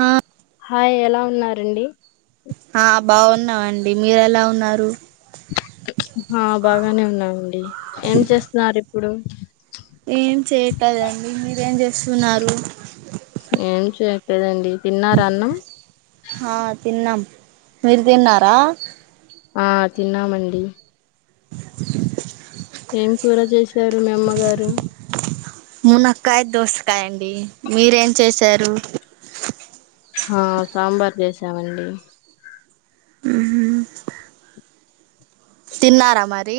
ఆ హాయ్ ఎలా ఉన్నారండి ఆ బాగున్నావండి మీరెలా ఉన్నారు ఆ బాగానే ఉన్నామండి ఏం చేస్తున్నారు ఇప్పుడు ఏం చెయ్యట్దండి మీరేం చేస్తున్నారు ఏం చెయట్లేదండి తిన్నారు అన్నం ఆ తిన్నాం మీరు తిన్నారా ఆ తిన్నామండి ఏం కూర చేశారు మీ అమ్మగారు మునక్కాయ దోసకాయండి మీరేం చేసారు ఆ సాంబార్ చేసామండి తిన్నారా మరి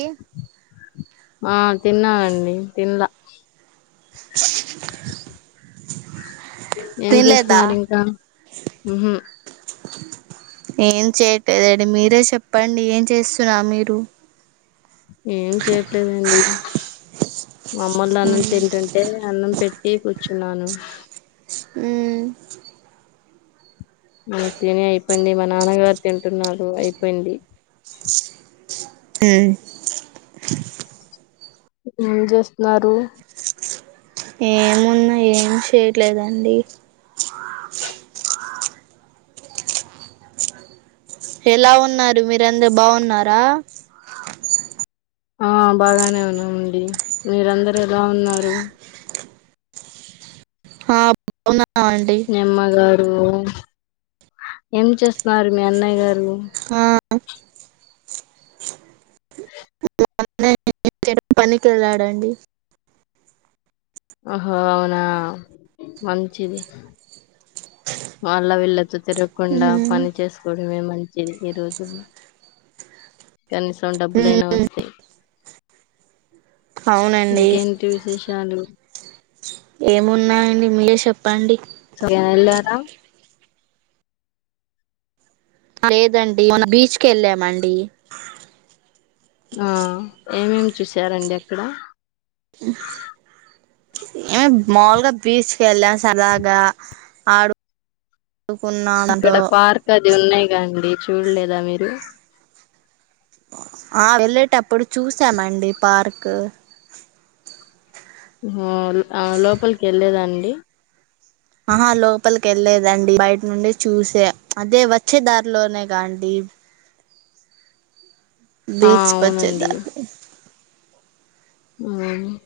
ఆ తిన్నానండి తిన్న ఏం తినలేదా చేస్తున్నారు ఇంకా ఉహు ఏం చేయటలేదండి మీరే చెప్పండి ఏం చేస్తున్నా మీరు ఏం చేయట్లేదండి మామ్మల్లు అన్నం తింటుంటే అన్నం పెట్ ఏ కూర్చున్నాను ఉమ్ తిని అయిపోయింది మా నాన్నగారు తింటున్నారు అయిపోయింది ఉ ఏం చేస్తున్నారు ఏమున్నా ఏం చేయట్లేదండి ఎలా ఉన్నారు మీరందరు బాగున్నారా ఆ బాగానే ఉన్నామండి మీరందరు ఎలా ఉన్నారు హా బాగున్న నిమ్మ గారు ఏం చేస్తున్నారు మీ అన్నయ్య గారు ఆ లేరు పనికి వెళ్ళాడండి ఆహో అవునా మంచిది మాళ్ళ వెళ్ళ తిరగకుండా ఉమ్ పని చేసుకోవడం మేము చెరి ఏ రోజు కనీసం ఉమ్ డబ్బులైనా వస్తాయి అవునండి ఇంకేంటి విశేష చాలు ఏమున్నాయండి మీలే చెప్పండి సే ఎల్లర లేదండి మన బీచ్కి వెళ్ళామండి ఆ ఏమేమి చూసారండి అక్కడ ఏమ మాములుగా బీచ్ ఎల్ల సరదగా ఆరు ఇక్కడ పార్క్ అది ఉన్నాయిగాండి చూడ్ లేదా మీరు ఆ వెళ్ళేటప్పుడు చూసామండి పార్క్ హ్మ్ అ లోపలికి వెళ్ళలేదాండి ఆహా లోపల్ వేళ్ళలేదండి బయట నుండే చూస అదే వచ్చే దారిలోనే కా అండి ఆ బీచ్ పచ్చే అవునండి దాబ అ చూస్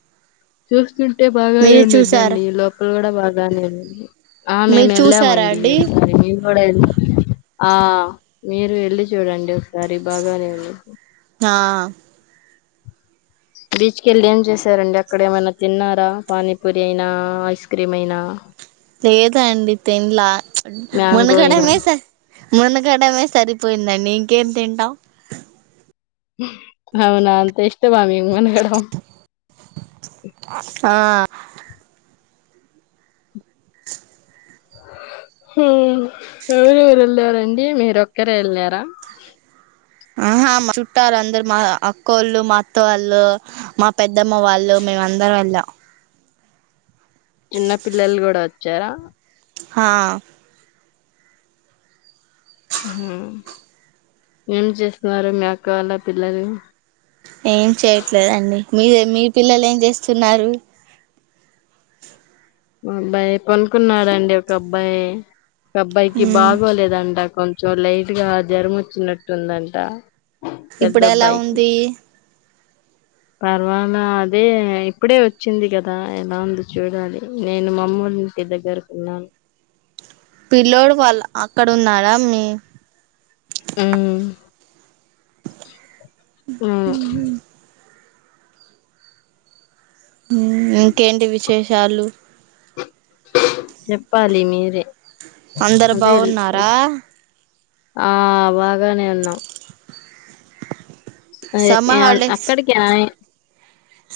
చూస్తుంటే ట బాగానే మీరు చూసారా ఉండద్దండి లోపల కూడా బాగానే ఉది ఆ మేము మీరు చూసారా వెళ్ళామండి అండి ఒకసారి కూడా వెళ్లి ఆ మీరు వెళ్ళి చూడండి సారి ర బాగానేఉంది ఆ బిచ్కెళ్ళి ఏం చేసారండి అక్కడ ఏమైనా తిన్నారా పానీపూరి అయినా ఐస్ క్రీమ్ అయినా లేదా అండి తెన్లా మ్యాంగో అయినా మునుగడమే స మునుగడమే సరిపోయిందండి నీ గేమ్ తింటా అవునా అంత ఇష్టమా మికు మన ఆ [inaudible] హ ఎవరెవరు వెళ్ళారండి మీరు ఒక్కరే వెళ్ళారా ఆహా మా చుట్టారు అందరు మా అక్కో వాళ్ళు మా అత్త వాళ్ళు మా పెద్దమ్మ వాళ్ళు మేమ అందరం వెళ్ళం చిన్న పిల్లలు కూడా వచ్చారా హా ఏం చేస్తున్నారు మీ అక్క అళ పిల్లలు ఏం చేయట్లేదండి మీరే మీ పిల్లలు ఏం చేస్తున్నారు అబ్బాయి పనుకున్నాడండి ఒక అబ్బాయి అబ్బాయికి ఉమ్ బాగోలేదండ కొంచెం లైట్ గా జ్వరం వచ్చినట్టుందంట పెద్ద ఇప్పుడు ఎలా అబ్బాయికి ఉంది పర్వాలా అదే ఇప్పుడే వచ్చింది కదా ఎలా ఉంది చూడాలి నేను మమ్మోలింటి దగ్గరున్నాను పిల్లోడు వాళ్ళ అక్కడ ఉన్నాడా మీ ఉమ్ ఉమ్ ఇంకేంటి విశేష్ షాలు చెప్పాలి మీర్ రే అందరు బాగున్నారా ఆ బాగానేే ఉన్నాం సమ్మర్ హాలిడేస్ అక్కడికా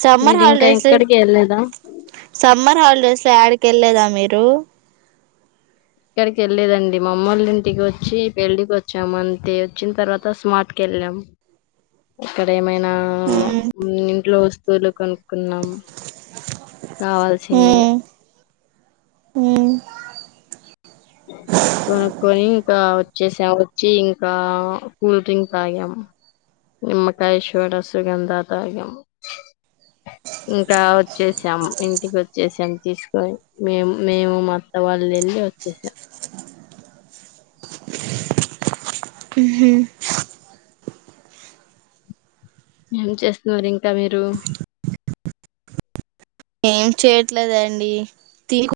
సమ్మర్ హాలిడేస్ వెళ్ళలేదా సమ్మర్ హాలిడేస్ లో యాడ్కెళ్లేదా మీర్ టూ ఎక్కడికి వెళ్ళలేదండి మామ్మోళ్ళింటికి వచ్చి పెళ్ళికి వచ్చాము అంతే వచ్చిన తర్వాత స్మార్ట్ కి వెళ్ళాం అక్కడ ఏమై నా ఇంట్లో చలు కొనుక్కున్నాం కావాల్సినయ్ ఉమ్ కొనుక్కొని ఇంకా వచ్చేసా వచ్చి ఇంకా కూల్డ్రింక్ తాగాము నిమ్మకాయశోడ సుగంధ తాగాము ఇంకా వచ్చేసాం ఇంటికి వచ్చేసాం తీసుకొని మేము మేము మాత్త వాళ్ళు వెళ్ళి వచ్చేసాం ఏం చేస్తున్నారు ఇంకా మీరు ఏం చేయట్లేదండి తీకు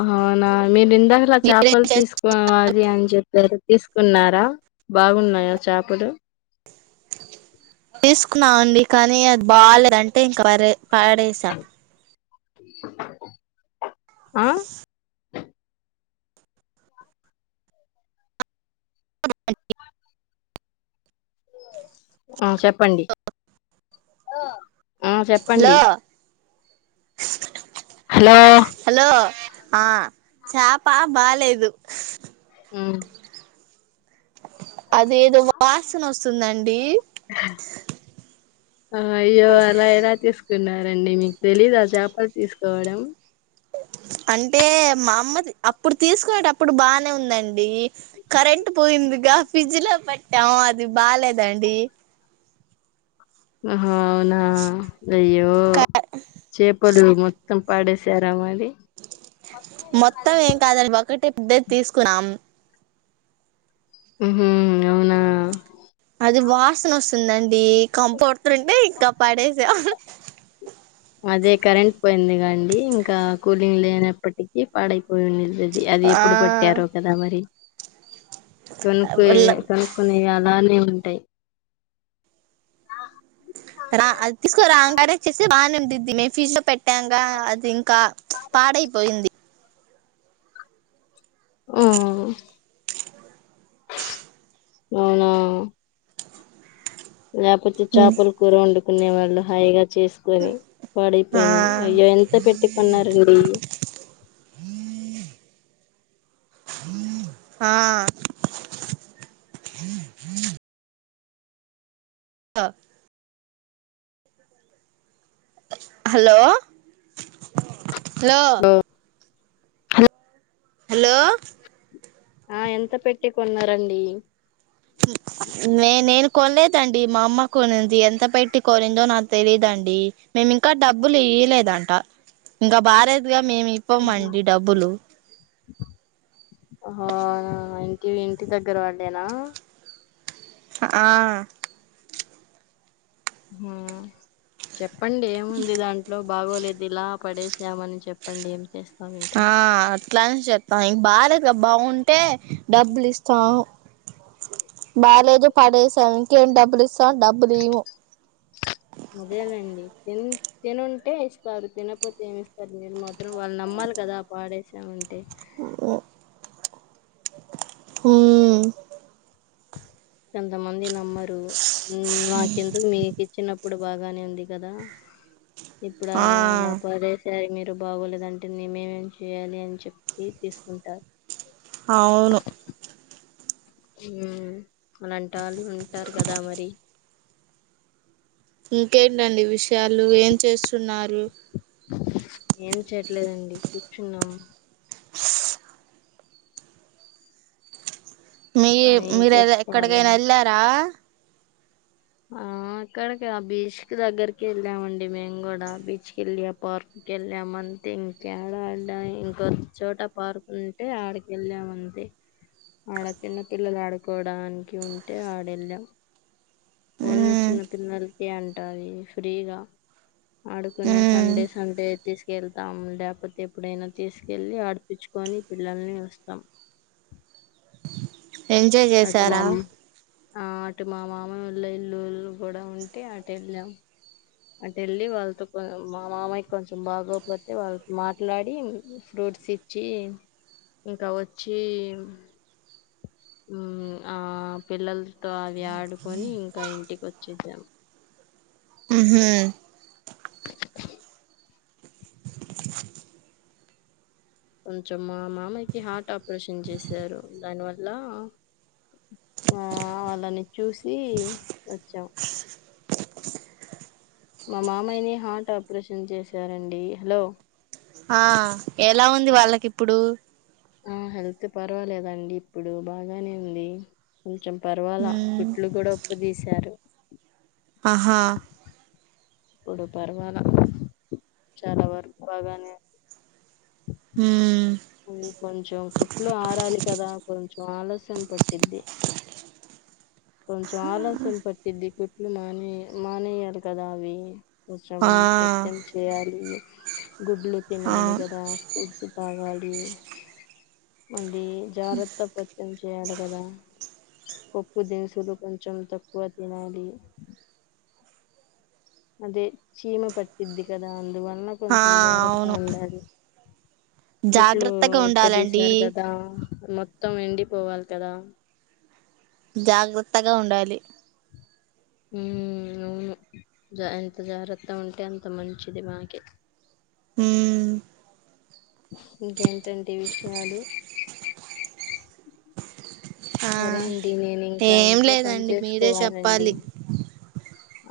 అవునా ఇందకలా చాపలు తీసుకో అది అని చెప్ దర తీసుకున్నారా బాగున్నాయా చాపలు తీసుకున్నామండి కానీ అది బాగాలేద్ అంటే ఇంకా వరే పాడేసా ఆ [inaudible] ఆ చెప్పండి ఆ చెప్పండి హలో హలో హలో ఆ చాప బాలేదు ఉమ్ అది ఏదో వాసన వస్తుందండి ఆ అయ్యో అలా ఎలా చేస్ కున్నారండి మీకు తెలీదు ఆ చేపలు తీసుకోవడం అంటే మా అమ్మ అప్పుడు తీసుకునేటప్పుడు బానే ఉందండి కరెంట్ పోయిందిగా ఫ్రిడ్జ్ లో పెట్టాం అది బాలేదండి ఆ హా అవునా అయ్యో చేపలు మొత్తం పాడే స్ శరమది మొత్తం ఎం కాదాలు బాకట్ డ్ దే తీసుకున్నాం హూ ఉమ్ అవునా అది వాసన వస్ వస్తుందండి కంప కొడుతుంటే ఇంకా పాడేసా అదే కరెంట్ పోయింది గా అండి ఇంకా కూలింగ్ లేనప్పటికీ పాడై పో నిది అది ఎప్పుడు ఆ పట్టారో కదా మరి కొనుకు కనుకుని అలానే ఉ టై రా అది తీసుకు రాంగానే చేస్తే బాగానేంటద్ది మేము ఫీజ్ లో పెట్టాక అది ఇంకా పాడైపోయింది హూ హు అవునా లేకపోతే చాపల కూర ఉండు కునే వాళ్ళు హైగా చేసుకొని ఆ పాడైపోయింది అయ్యో ఎంత పెట్టీకోన్నారండి ఆ ఆ హలో హాలో హలో ఆ ఎంత పెట్టి కొన్నారంండి నే నేను కొనలేదండి మా అమ్మ కొనిది ఎంత పెట్టి కొనిందో నా తెలీదండి మేమి ఇంకా డబ్బులు ఇయలేదంట ఇంకా బారే ద్ గా మేము ఇవ్వమండి డబ్బులు ఆ హో ఇంటి ఇంటి దగ్గర పడ్డేనా ఆ మా చెప్ చెప్పండి ఏముంది దాంట్లో బాగోలేదు ఇలా పడేసామని చెప్పండి ఏం చేస్త ఆ అట్లనే చేప ఇంకా బాలేదుగా బాగుంటే డబ్బులు ఇస్తాం బాలేదు పడే క ఇంకేం డబ్బులు ఇస్తాం డబ్బులు ఈము త తినుంటే ఇస్తారు తినపోతే ఏమి ఇస్తారు మీరు మాత్రం వాళ్ళు నమ్మాలి కదా పాడేసామంటే ఆ మ్మ్ కొంతమంది నమ్మరు నాకెందుకు మీకు ఇచ్చిన ఇప్పుడు బాగానే ఉంది కదా ఇప్పుడు ఆ అలా పడేసారు మీర్ బాగోలేదంటే మేమేం చేయాలి అని చెప్పి తీసుకుంటారు అవును మ్మ్ అలాంటి వాళ్ళు ఉంటారు కదా మరి ఇంకేంటండి ఈ విషయం చాలు ఏం చేస్తున్నారు రు ఏం చేయట్లేదండి కూర్చున్నాము మీ పని మీరు ఎక్కడికైనా చేసుకోవాలని వెళ్ళారా ఆ అక్కడికి ఆ బీచ్ క దగ్గరికి వెళ్ళామండి మేము కూడా బీచ్కి వెళ్ళి ఆ పార్క్కి వెళ్ళామ అంతే ఇంకా ఏడ ఆడా ఇంకొ చోట పార్క్ ఉంటే ఆడకి వెళ్ళామ అంతే ఆడ చిన్న పిల్లలు ఆడుకోడానికి ఉంటే ఆడ వెళ్ళాం ఓన్లీ ఉమ్ చిన్న పిల్లలకే అంట అది ఫ్రీగా ఆడుకుని సండే సండే తీసుకెళ్తాం లేకపోతే ఎప్పుడైనా తీసుకెళ్ళి ఆడిపచ్చుకొని పిల్లల్ని వస్తాం ఎంజాయ్ అటు మా చేసారా ఆ అటు మా మామయ వాళ్ళ ఇల్లు కూడా ఉంటే అటు వెళ్ళాం అటు వెళ్ళి వాళ్ళతో మా మామయ కొంచెం బాగోపోతే వాళ్ళతో మాట్లాడి ఫ్రూట్స్ ఇచ్చి ఇంకా వచ్చి ఆ పిల్లలతో అవి ఆడుకొని ఇంకా ఇంటికి వచ్చేసాం ఉహు కొంచెం మా మామయ్యకి హార్ట్ ఆపరేషన్ చేసారు దానివల్ల ఆ వాళ్ళని చూసి వచ్చాం మా మామయ్యని హార్ట్ ఆపరేషన్ చేశారండి హలో ఆ ఎలా ఉంది వాళ్ళకి ఇప్పుడు ఆ హెల్త్ పర్వాలేదండి ఇప్పుడు బాగానే ఉంది కొంచెం పర్వాలా ఉమ్ కుట్లు కూడా ఉప్పుదీశారు ఆహా ఇప్పుడు పర్వాల చాలా వరకు బాగానే ఉమ్ అవి కొంచెం కుట్లు ఆరాలి కదా కొంచెం ఆలస్యం పట్టిద్ది కొంచెం ఆలస్యం పట్టిద్ది కుట్లు మానే మానేయాలి కదా అవి ఆ [unintelligible] పత్యం చేయాలి గుడ్లు ఆ తినాలి కదా ఫుడ్స్ తాగాలి మళ్ళీ జాగ్రత్త పతం చేయాలి కదా ఉప్పు దినుసులు కొంచెం తక్కువ తినాలి అదే చీమ పట్టిద్ది కదా అందువల ఆ కొంచెం జరత్త అవును ఉండాలి కుట్లు జాగ్రత్తగా ఉండాలండి ఇపదిసారు కదా మత్త మొత్తం ఎండిపోవాలి కదా జాగ్రత్తగా ఉండాలి అవును ఎంత జాగ్రత్త ఉంటే అంత మంచిది మాకె ఉమ్ ఇంకేంటంటే విషయాలు సరే అండి నేను ఇం ఏం లేదండి మీరే చెప్పాలి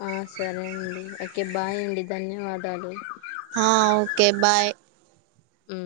ఆ సరే అండి ఓకే బాయ్ అండి ధన్యవాదాలు హా ఓకే బాయ్ మ్